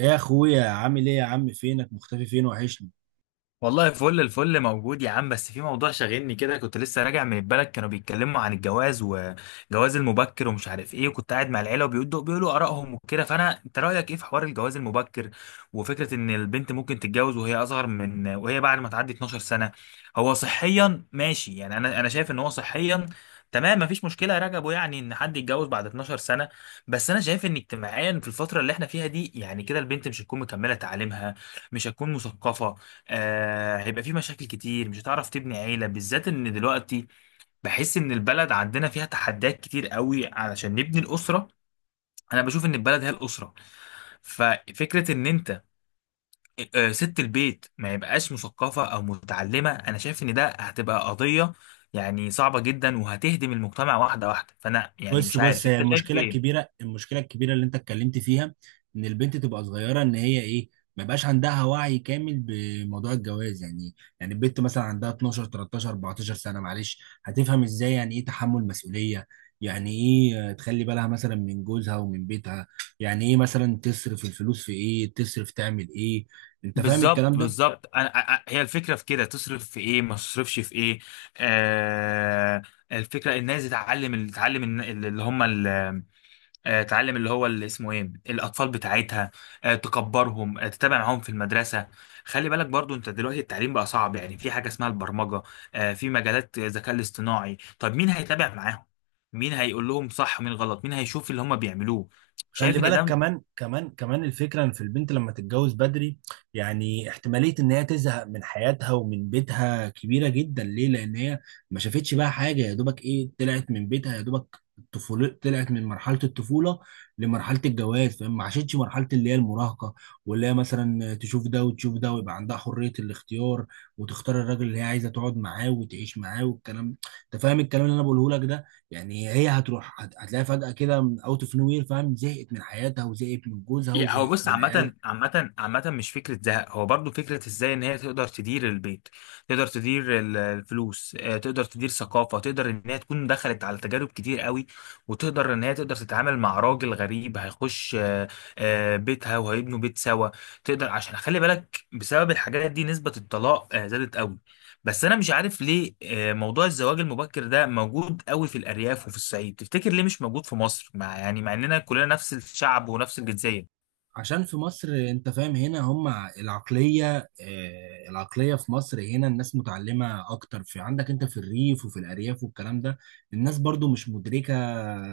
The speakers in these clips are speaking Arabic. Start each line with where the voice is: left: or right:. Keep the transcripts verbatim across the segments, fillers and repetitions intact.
right: ايه يا اخويا عامل ايه يا عم؟ فينك مختفي؟ فين وحشني.
left: والله فل الفل موجود يا عم، بس في موضوع شاغلني كده. كنت لسه راجع من البلد، كانوا بيتكلموا عن الجواز وجواز المبكر ومش عارف ايه. وكنت قاعد مع العيله وبيقولوا بيقولوا ارائهم وكده. فانا انت رايك ايه في حوار الجواز المبكر؟ وفكره ان البنت ممكن تتجوز وهي اصغر من وهي بعد ما تعدي اتناشر سنه؟ هو صحيا ماشي، يعني انا انا شايف ان هو صحيا تمام، مفيش مشكله يا رجبو، يعني ان حد يتجوز بعد اتناشر سنه. بس انا شايف ان اجتماعيا في الفتره اللي احنا فيها دي، يعني كده، البنت مش هتكون مكمله تعليمها، مش هتكون مثقفه. آه، هيبقى في مشاكل كتير، مش هتعرف تبني عيلة، بالذات ان دلوقتي بحس ان البلد عندنا فيها تحديات كتير قوي علشان نبني الأسرة. انا بشوف ان البلد هي الأسرة. ففكرة ان انت... آه، ست البيت ما يبقاش مثقفة او متعلمة، انا شايف ان ده هتبقى قضية يعني صعبة جدا، وهتهدم المجتمع واحدة واحدة. فانا يعني
right: بص
left: مش
right: بص
left: عارف
right: هي
left: انت شايف
right: المشكله
left: ايه.
right: الكبيره، المشكله الكبيره اللي انت اتكلمت فيها، ان البنت تبقى صغيره، ان هي ايه، ما يبقاش عندها وعي كامل بموضوع الجواز. يعني يعني البنت مثلا عندها اتناشر تلتاشر اربعتاشر سنه، معلش، هتفهم ازاي يعني ايه تحمل مسؤوليه؟ يعني ايه آه، تخلي بالها مثلا من جوزها ومن بيتها، يعني ايه مثلا تصرف الفلوس في ايه، تصرف تعمل ايه؟ انت فاهم الكلام
left: بالظبط،
right: ده؟
left: بالظبط، انا أ- أ- هي الفكره في كده، تصرف في ايه ما تصرفش في ايه. آه، الفكره الناس تتعلم ال- تتعلم الن- اللي هم ال- آه، تعلم اللي هو اللي اسمه ايه، الاطفال بتاعتها، آه، تكبرهم، آه، تتابع معاهم في المدرسه. خلي بالك برضو، انت دلوقتي التعليم بقى صعب، يعني في حاجه اسمها البرمجه، آه، في مجالات الذكاء الاصطناعي. طب مين هيتابع معاهم؟ مين هيقول لهم صح ومين غلط؟ مين هيشوف اللي هم بيعملوه؟
right: خلي
left: شايف ان
right: بالك
left: ده...
right: كمان كمان كمان الفكرة ان في البنت لما تتجوز بدري، يعني احتمالية ان هي تزهق من حياتها ومن بيتها كبيرة جدا. ليه؟ لان هي ما شافتش بقى حاجة، يا دوبك ايه طلعت من بيتها، يا دوبك الطفولة، طلعت من مرحلة الطفولة لمرحلة الجواز، فما عاشتش مرحلة اللي هي المراهقة، واللي هي مثلا تشوف ده وتشوف ده ويبقى عندها حرية الاختيار، وتختار الراجل اللي هي عايزة تقعد معاه وتعيش معاه والكلام. انت فاهم الكلام اللي انا بقوله لك ده؟ يعني هي هتروح هت- هتلاقيها فجأة كده من اوت اوف نو وير، فاهم، زهقت من حياتها وزهقت من جوزها
left: يا- هو
right: وزهقت
left: بص،
right: من عيالها.
left: عامة عامة عامة مش فكرة زهق، هو برضو فكرة ازاي ان هي تقدر تدير البيت، تقدر تدير ال- الفلوس، آه، تقدر تدير ثقافة، تقدر ان هي تكون دخلت على تجارب كتير قوي، وتقدر ان هي تقدر تتعامل مع راجل غريب هيخش آه، آه، بيتها، وهيبنوا بيت سوا. تقدر، عشان خلي بالك، بسبب الحاجات دي نسبة الطلاق آه، زادت قوي. بس انا مش عارف ليه آه، موضوع الزواج المبكر ده موجود قوي في الارياف وفي الصعيد. تفتكر ليه مش موجود في مصر، مع يعني مع اننا كلنا نفس الشعب ونفس الجنسية؟
right: عشان في مصر، انت فاهم، هنا هم العقلية، آه، العقلية في مصر هنا الناس متعلمة اكتر، في عندك انت في الريف وفي الارياف والكلام ده الناس برضو مش مدركة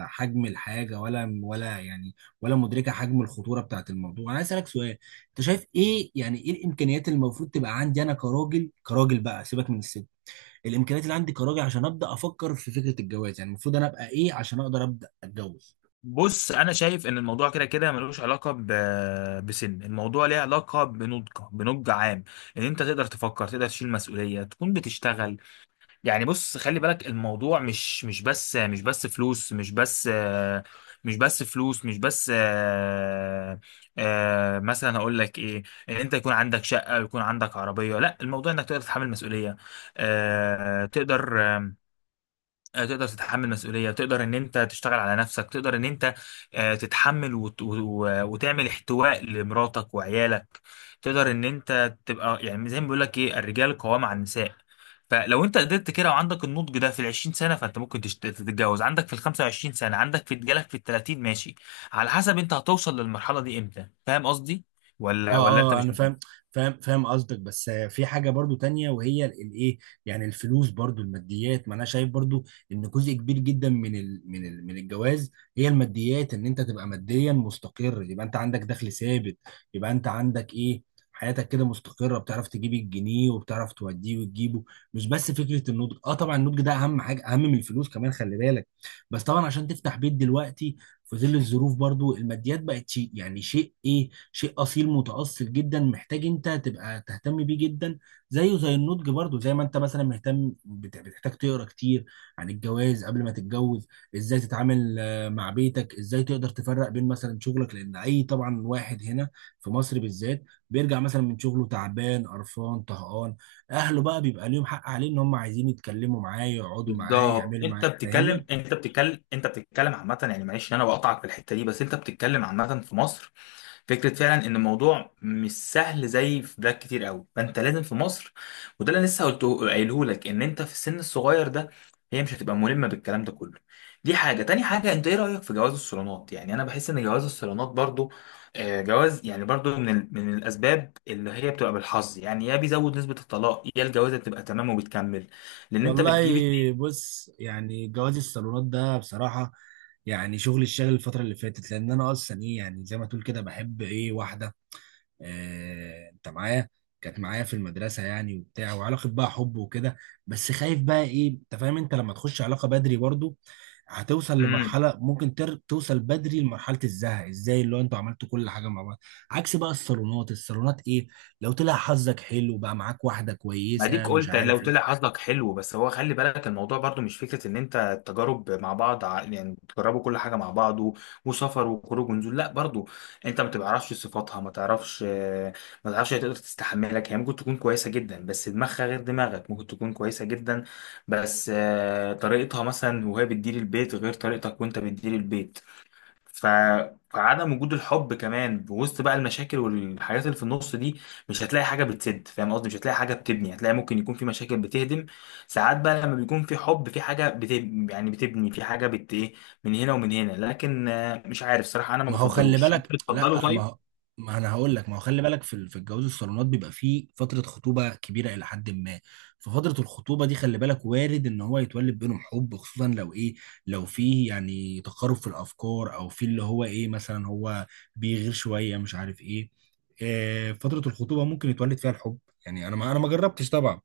right: حجم الحاجة، ولا ولا يعني ولا مدركة حجم الخطورة بتاعت الموضوع. انا عايز اسألك سؤال، انت شايف ايه يعني ايه الامكانيات اللي المفروض تبقى عندي انا كراجل؟ كراجل بقى، سيبك من الست، الامكانيات اللي عندي كراجل عشان ابدا افكر في فكره الجواز، يعني المفروض انا ابقى ايه عشان اقدر ابدا اتجوز؟
left: بص انا شايف ان الموضوع كده كده ملوش علاقه ب... بسن، الموضوع ليه علاقه بنضج بنضج عام، ان انت تقدر تفكر، تقدر تشيل مسؤوليه، تكون بتشتغل. يعني بص خلي بالك، الموضوع مش مش بس، مش بس فلوس، مش بس، مش بس فلوس، مش بس، آه، آه، مثلا هقول لك ايه. ان انت يكون عندك شقه ويكون عندك عربيه، لا، الموضوع انك تقدر تتحمل مسؤوليه، آه، تقدر، آه، تقدر تتحمل مسؤولية، تقدر ان انت تشتغل على نفسك، تقدر ان انت آه، تتحمل وت... و- وتعمل احتواء لمراتك وعيالك، تقدر ان انت تبقى يعني زي ما بيقول لك ايه، الرجال قوام على النساء. فلو انت قدرت كده وعندك النضج ده في ال عشرين سنة، فانت ممكن تشت- تتجوز عندك في ال خمسة وعشرين سنة، عندك في جالك في ال تلاتين، ماشي على حسب انت هتوصل للمرحلة دي امتى. فاهم قصدي ولا ولا
right: اه
left: انت
right: اه
left: مش...
right: انا فاهم، فاهم فاهم قصدك، بس آه، في حاجه برضو تانية، وهي ال- الايه، يعني الفلوس برضو، الماديات، ما انا شايف برضو ان جزء كبير جدا من ال من ال من الجواز هي الماديات. ان انت تبقى ماديا مستقر، يبقى انت عندك دخل ثابت، يبقى انت عندك ايه، حياتك كده مستقره، بتعرف تجيب الجنيه وبتعرف توديه وتجيبه، مش بس فكره النضج. اه طبعا النضج ده اهم حاجه، اهم من الفلوس كمان، خلي بالك. بس طبعا عشان تفتح بيت دلوقتي في ظل الظروف، برضو الماديات بقت شيء، يعني شيء ايه، شيء اصيل متأصل جدا، محتاج انت تبقى تهتم بيه جدا، زيه زي النضج. برضو زي ما انت مثلا مهتم بت- بتحتاج تقرا كتير عن الجواز قبل ما تتجوز، ازاي تتعامل آه، مع بيتك، ازاي تقدر تفرق بين مثلا شغلك، لان اي طبعا واحد هنا في مصر بالذات بيرجع مثلا من شغله تعبان قرفان طهقان، اهله بقى بيبقى ليهم حق عليه ان هم عايزين يتكلموا معاه، يقعدوا معاه،
left: بالظبط،
right: يعملوا
left: انت
right: معاه،
left: بتتكلم
right: فاهمني؟
left: انت بتتكلم انت بتتكلم عامه، يعني معلش إن انا بقطعك في الحته دي، بس انت بتتكلم عامه في مصر. فكره فعلا ان الموضوع مش سهل زي في بلاد كتير قوي، فانت لازم في مصر، وده اللي أنا لسه قلته قايله لك، ان انت في السن الصغير ده هي مش هتبقى ملمه بالكلام ده كله. دي حاجه، تاني حاجه، انت ايه رايك في جواز الصالونات؟ يعني انا بحس ان جواز الصالونات برضو آه، جواز، يعني برضو من ال- من الاسباب اللي هي بتبقى بالحظ، يعني يا بيزود نسبه الطلاق، يا الجوازه بتبقى تمام وبتكمل، لان انت
right: والله
left: بتجيب...
right: بص، يعني جواز الصالونات ده بصراحة يعني شغل الشغل الفترة اللي فاتت، لأن أنا أصلا إيه يعني زي ما تقول كده بحب إيه واحدة، آه أنت معايا، كانت معايا في المدرسة يعني وبتاع، وعلاقة بقى حب وكده. بس خايف بقى إيه، أنت فاهم، أنت لما تخش علاقة بدري برضو هتوصل
left: امم.
right: لمرحلة ممكن تر... توصل بدري لمرحلة الزهق، ازاي، اللي هو انتوا عملتوا كل حاجة مع بعض. عكس بقى الصالونات، الصالونات ايه، لو طلع حظك حلو بقى معاك واحدة
left: ما
right: كويسة،
left: ديك
right: مش
left: قلت لو
right: عارف
left: طلع
right: ايه.
left: حظك حلو، بس هو خلي بالك الموضوع برضو مش فكره ان انت التجارب مع بعض، ع- يعني تجربوا كل حاجه مع بعض و- وسفر وخروج ونزول، لا، برضو انت ما بتعرفش صفاتها، ما تعرفش، ما تعرفش هي تقدر تستحملك. هي ممكن تكون كويسه جدا بس دماغها غير دماغك، ممكن تكون كويسه جدا بس آه، طريقتها مثلا وهي بتدير البيت غير طريقتك وانت بتدير البيت. ف... فعدم وجود الحب كمان بوسط بقى المشاكل والحاجات اللي في النص دي، مش هتلاقي حاجه بتسد. فاهم قصدي؟ مش هتلاقي حاجه بتبني، هتلاقي ممكن يكون في مشاكل بتهدم. ساعات بقى لما بيكون في حب في حاجه بت... يعني بتبني، في حاجه بت ايه، من هنا ومن هنا. لكن آه، مش عارف صراحه، انا ما
right: ما هو خلي
left: بفضلوش، انت
right: بالك،
left: بتفضله؟
right: لا ما
left: طيب.
right: هو، ما انا هقول لك، ما هو خلي بالك في ال- في الجواز الصالونات بيبقى فيه فتره خطوبه كبيره الى حد ما، ففتره الخطوبه دي خلي بالك وارد ان هو يتولد بينهم حب، خصوصا لو ايه، لو فيه يعني تقارب في الافكار او في اللي هو ايه، مثلا هو بيغير شويه، مش عارف ايه. آه، فتره الخطوبه ممكن يتولد فيها الحب، يعني انا ما انا ما جربتش طبعا،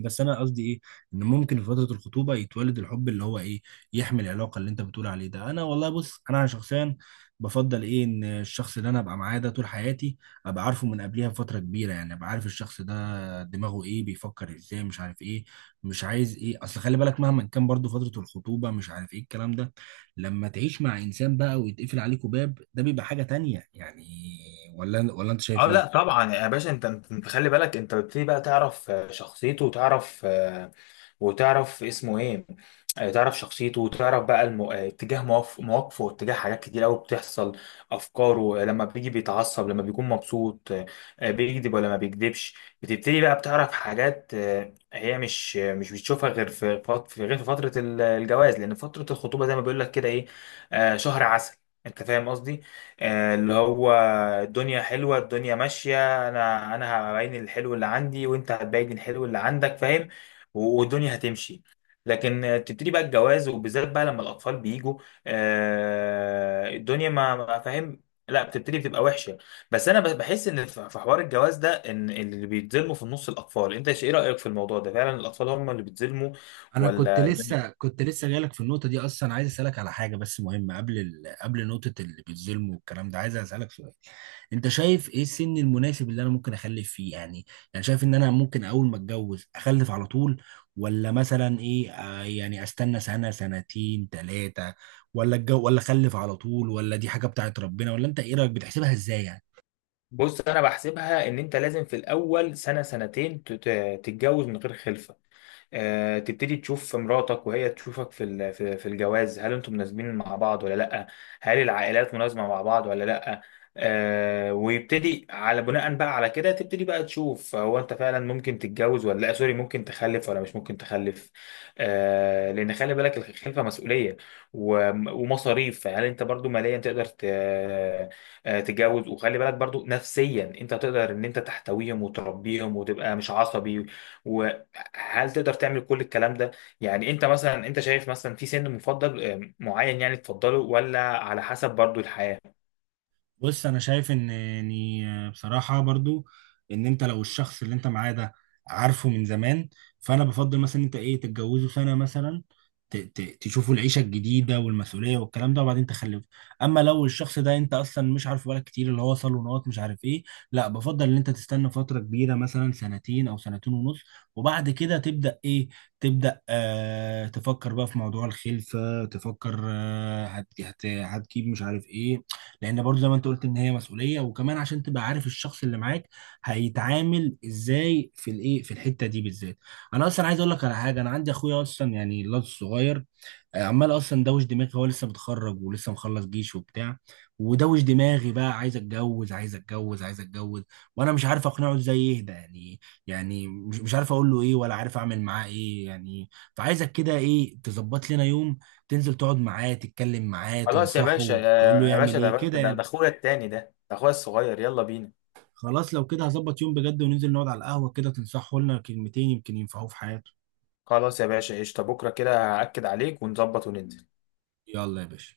right: بس انا قصدي ايه، ان ممكن في فتره الخطوبه يتولد الحب اللي هو ايه، يحمل العلاقه اللي انت بتقول عليه ده. انا والله بص، انا شخصيا بفضل ايه، ان الشخص اللي انا ابقى معاه ده طول حياتي ابقى عارفه من قبلها بفتره كبيره، يعني ابقى عارف الشخص ده دماغه ايه، بيفكر ازاي، مش عارف ايه، مش عايز ايه، اصل خلي بالك مهما كان برضو فتره الخطوبه مش عارف ايه الكلام ده، لما تعيش مع انسان بقى ويتقفل عليكوا باب، ده بيبقى حاجه تانية يعني. ولا ولا انت
left: اه،
right: شايف
left: لا
right: ايه؟
left: طبعا يا باشا، انت انت خلي بالك، انت بتبتدي بقى تعرف آه، شخصيته، وتعرف وتعرف اسمه ايه، آه، تعرف شخصيته، وتعرف بقى المو... آه، اتجاه مواف- مواقفه، واتجاه حاجات كتير قوي بتحصل. افكاره، آه، لما بيجي بيتعصب، لما بيكون مبسوط آه، آه، بيكذب ولا ما بيكذبش. بتبتدي بقى بتعرف حاجات آه، هي مش آه، مش بتشوفها غير في فت- في- غير في فترة ال- الجواز. لأن فترة الخطوبة، زي ما بيقول لك، كده ايه، آه، شهر عسل، انت فاهم قصدي؟ آه، اللي هو الدنيا حلوة، الدنيا ماشية، انا انا هبين الحلو اللي عندي، وانت هتبين الحلو اللي عندك، فاهم؟ والدنيا هتمشي. لكن آه، تبتدي بقى الجواز، وبالذات بقى لما الأطفال بيجوا، آه، الدنيا ما ما فاهم، لا، بتبتدي بتبقى وحشة. بس أنا ب- بحس إن في في حوار الجواز ده، إن اللي بيتظلموا في النص الأطفال. أنت إيش- إيه رأيك في الموضوع ده؟ فعلا الأطفال هم اللي بيتظلموا
right: انا كنت
left: ولا الدنيا...؟
right: لسه كنت لسه جايلك في النقطه دي اصلا، عايز اسالك على حاجه بس مهمه قبل ال... قبل نقطه اللي بيتظلموا والكلام ده، عايز اسالك سؤال، انت شايف ايه السن المناسب اللي انا ممكن اخلف فيه يعني؟ يعني شايف ان انا ممكن اول ما اتجوز اخلف على طول، ولا مثلا ايه آه يعني استنى سنه سنتين ثلاثه؟ ولا الجو ولا اخلف على طول، ولا دي حاجه بتاعت ربنا، ولا انت ايه رايك، بتحسبها ازاي يعني؟
left: بص أنا بحسبها إن أنت لازم في الأول سنة سنتين تت- تتجوز من غير خلفة، آه، تبتدي تشوف مراتك وهي تشوفك في ال- في في الجواز، هل انتم مناسبين مع بعض ولا لا، هل العائلات مناسبة مع بعض ولا لا. آه، ويبتدي على بناء بقى على كده تبتدي بقى تشوف هو انت فعلا ممكن تتجوز ولا لا، سوري، ممكن تخلف ولا مش ممكن تخلف. آه، لان خلي بالك الخلفه مسؤوليه وم- ومصاريف. هل انت برضو ماليا تقدر ت- آه، تتجوز؟ وخلي بالك برضو نفسيا انت تقدر ان انت تحتويهم وتربيهم وتبقى مش عصبي. هل تقدر تعمل كل الكلام ده؟ يعني انت مثلا، انت شايف مثلا في سن مفضل آه، معين، يعني تفضله، ولا على حسب برضو الحياة؟
right: بص انا شايف ان يعني بصراحه برضو ان انت لو الشخص اللي انت معاه ده عارفه من زمان، فانا بفضل مثلا انت ايه تتجوزه سنه مثلا، ت- ت- تشوفوا العيشه الجديده والمسؤوليه والكلام ده، وبعدين تخلفه. اما لو الشخص ده انت اصلا مش عارفه بقالك كتير، اللي هو صالونات مش عارف ايه، لا بفضل ان انت تستنى فتره كبيره، مثلا سنتين او سنتين ونص، وبعد كده تبدا ايه، تبدا آه تفكر بقى في موضوع الخلفه، تفكر آه هت هت هتجيب مش عارف ايه. لان برضو زي ما انت قلت ان هي مسؤوليه، وكمان عشان تبقى عارف الشخص اللي معاك هيتعامل ازاي في الايه، في الحته دي بالذات. انا اصلا عايز اقول لك على حاجه، انا عندي اخويا اصلا، يعني الواد الصغير، آه، عمال اصلا دوش دماغي، هو لسه متخرج ولسه مخلص جيش وبتاع، ودوش دماغي بقى، عايز اتجوز عايز اتجوز عايز اتجوز، وانا مش عارف اقنعه ازاي يهدى يعني، يعني مش مش عارف اقول له ايه، ولا عارف اعمل معاه ايه يعني. فعايزك كده ايه، تظبط لنا يوم، تنزل تقعد معاه، تتكلم معاه،
left: خلاص يا باشا،
right: تنصحه،
left: يا
right: تقول له
left: يا
right: يعمل
left: باشا، ده
right: ايه
left: بس،
right: كده
left: ده ده
right: يعني.
left: اخويا التاني ده، ده اخويا الصغير، يلا بينا.
right: خلاص لو كده هظبط يوم بجد، وننزل نقعد على القهوة كده، تنصحه لنا كلمتين يمكن ينفعوه في حياته.
left: خلاص يا باشا، قشطة، بكرة كده هأكد عليك ونظبط وننزل.
right: يلا يا باشا.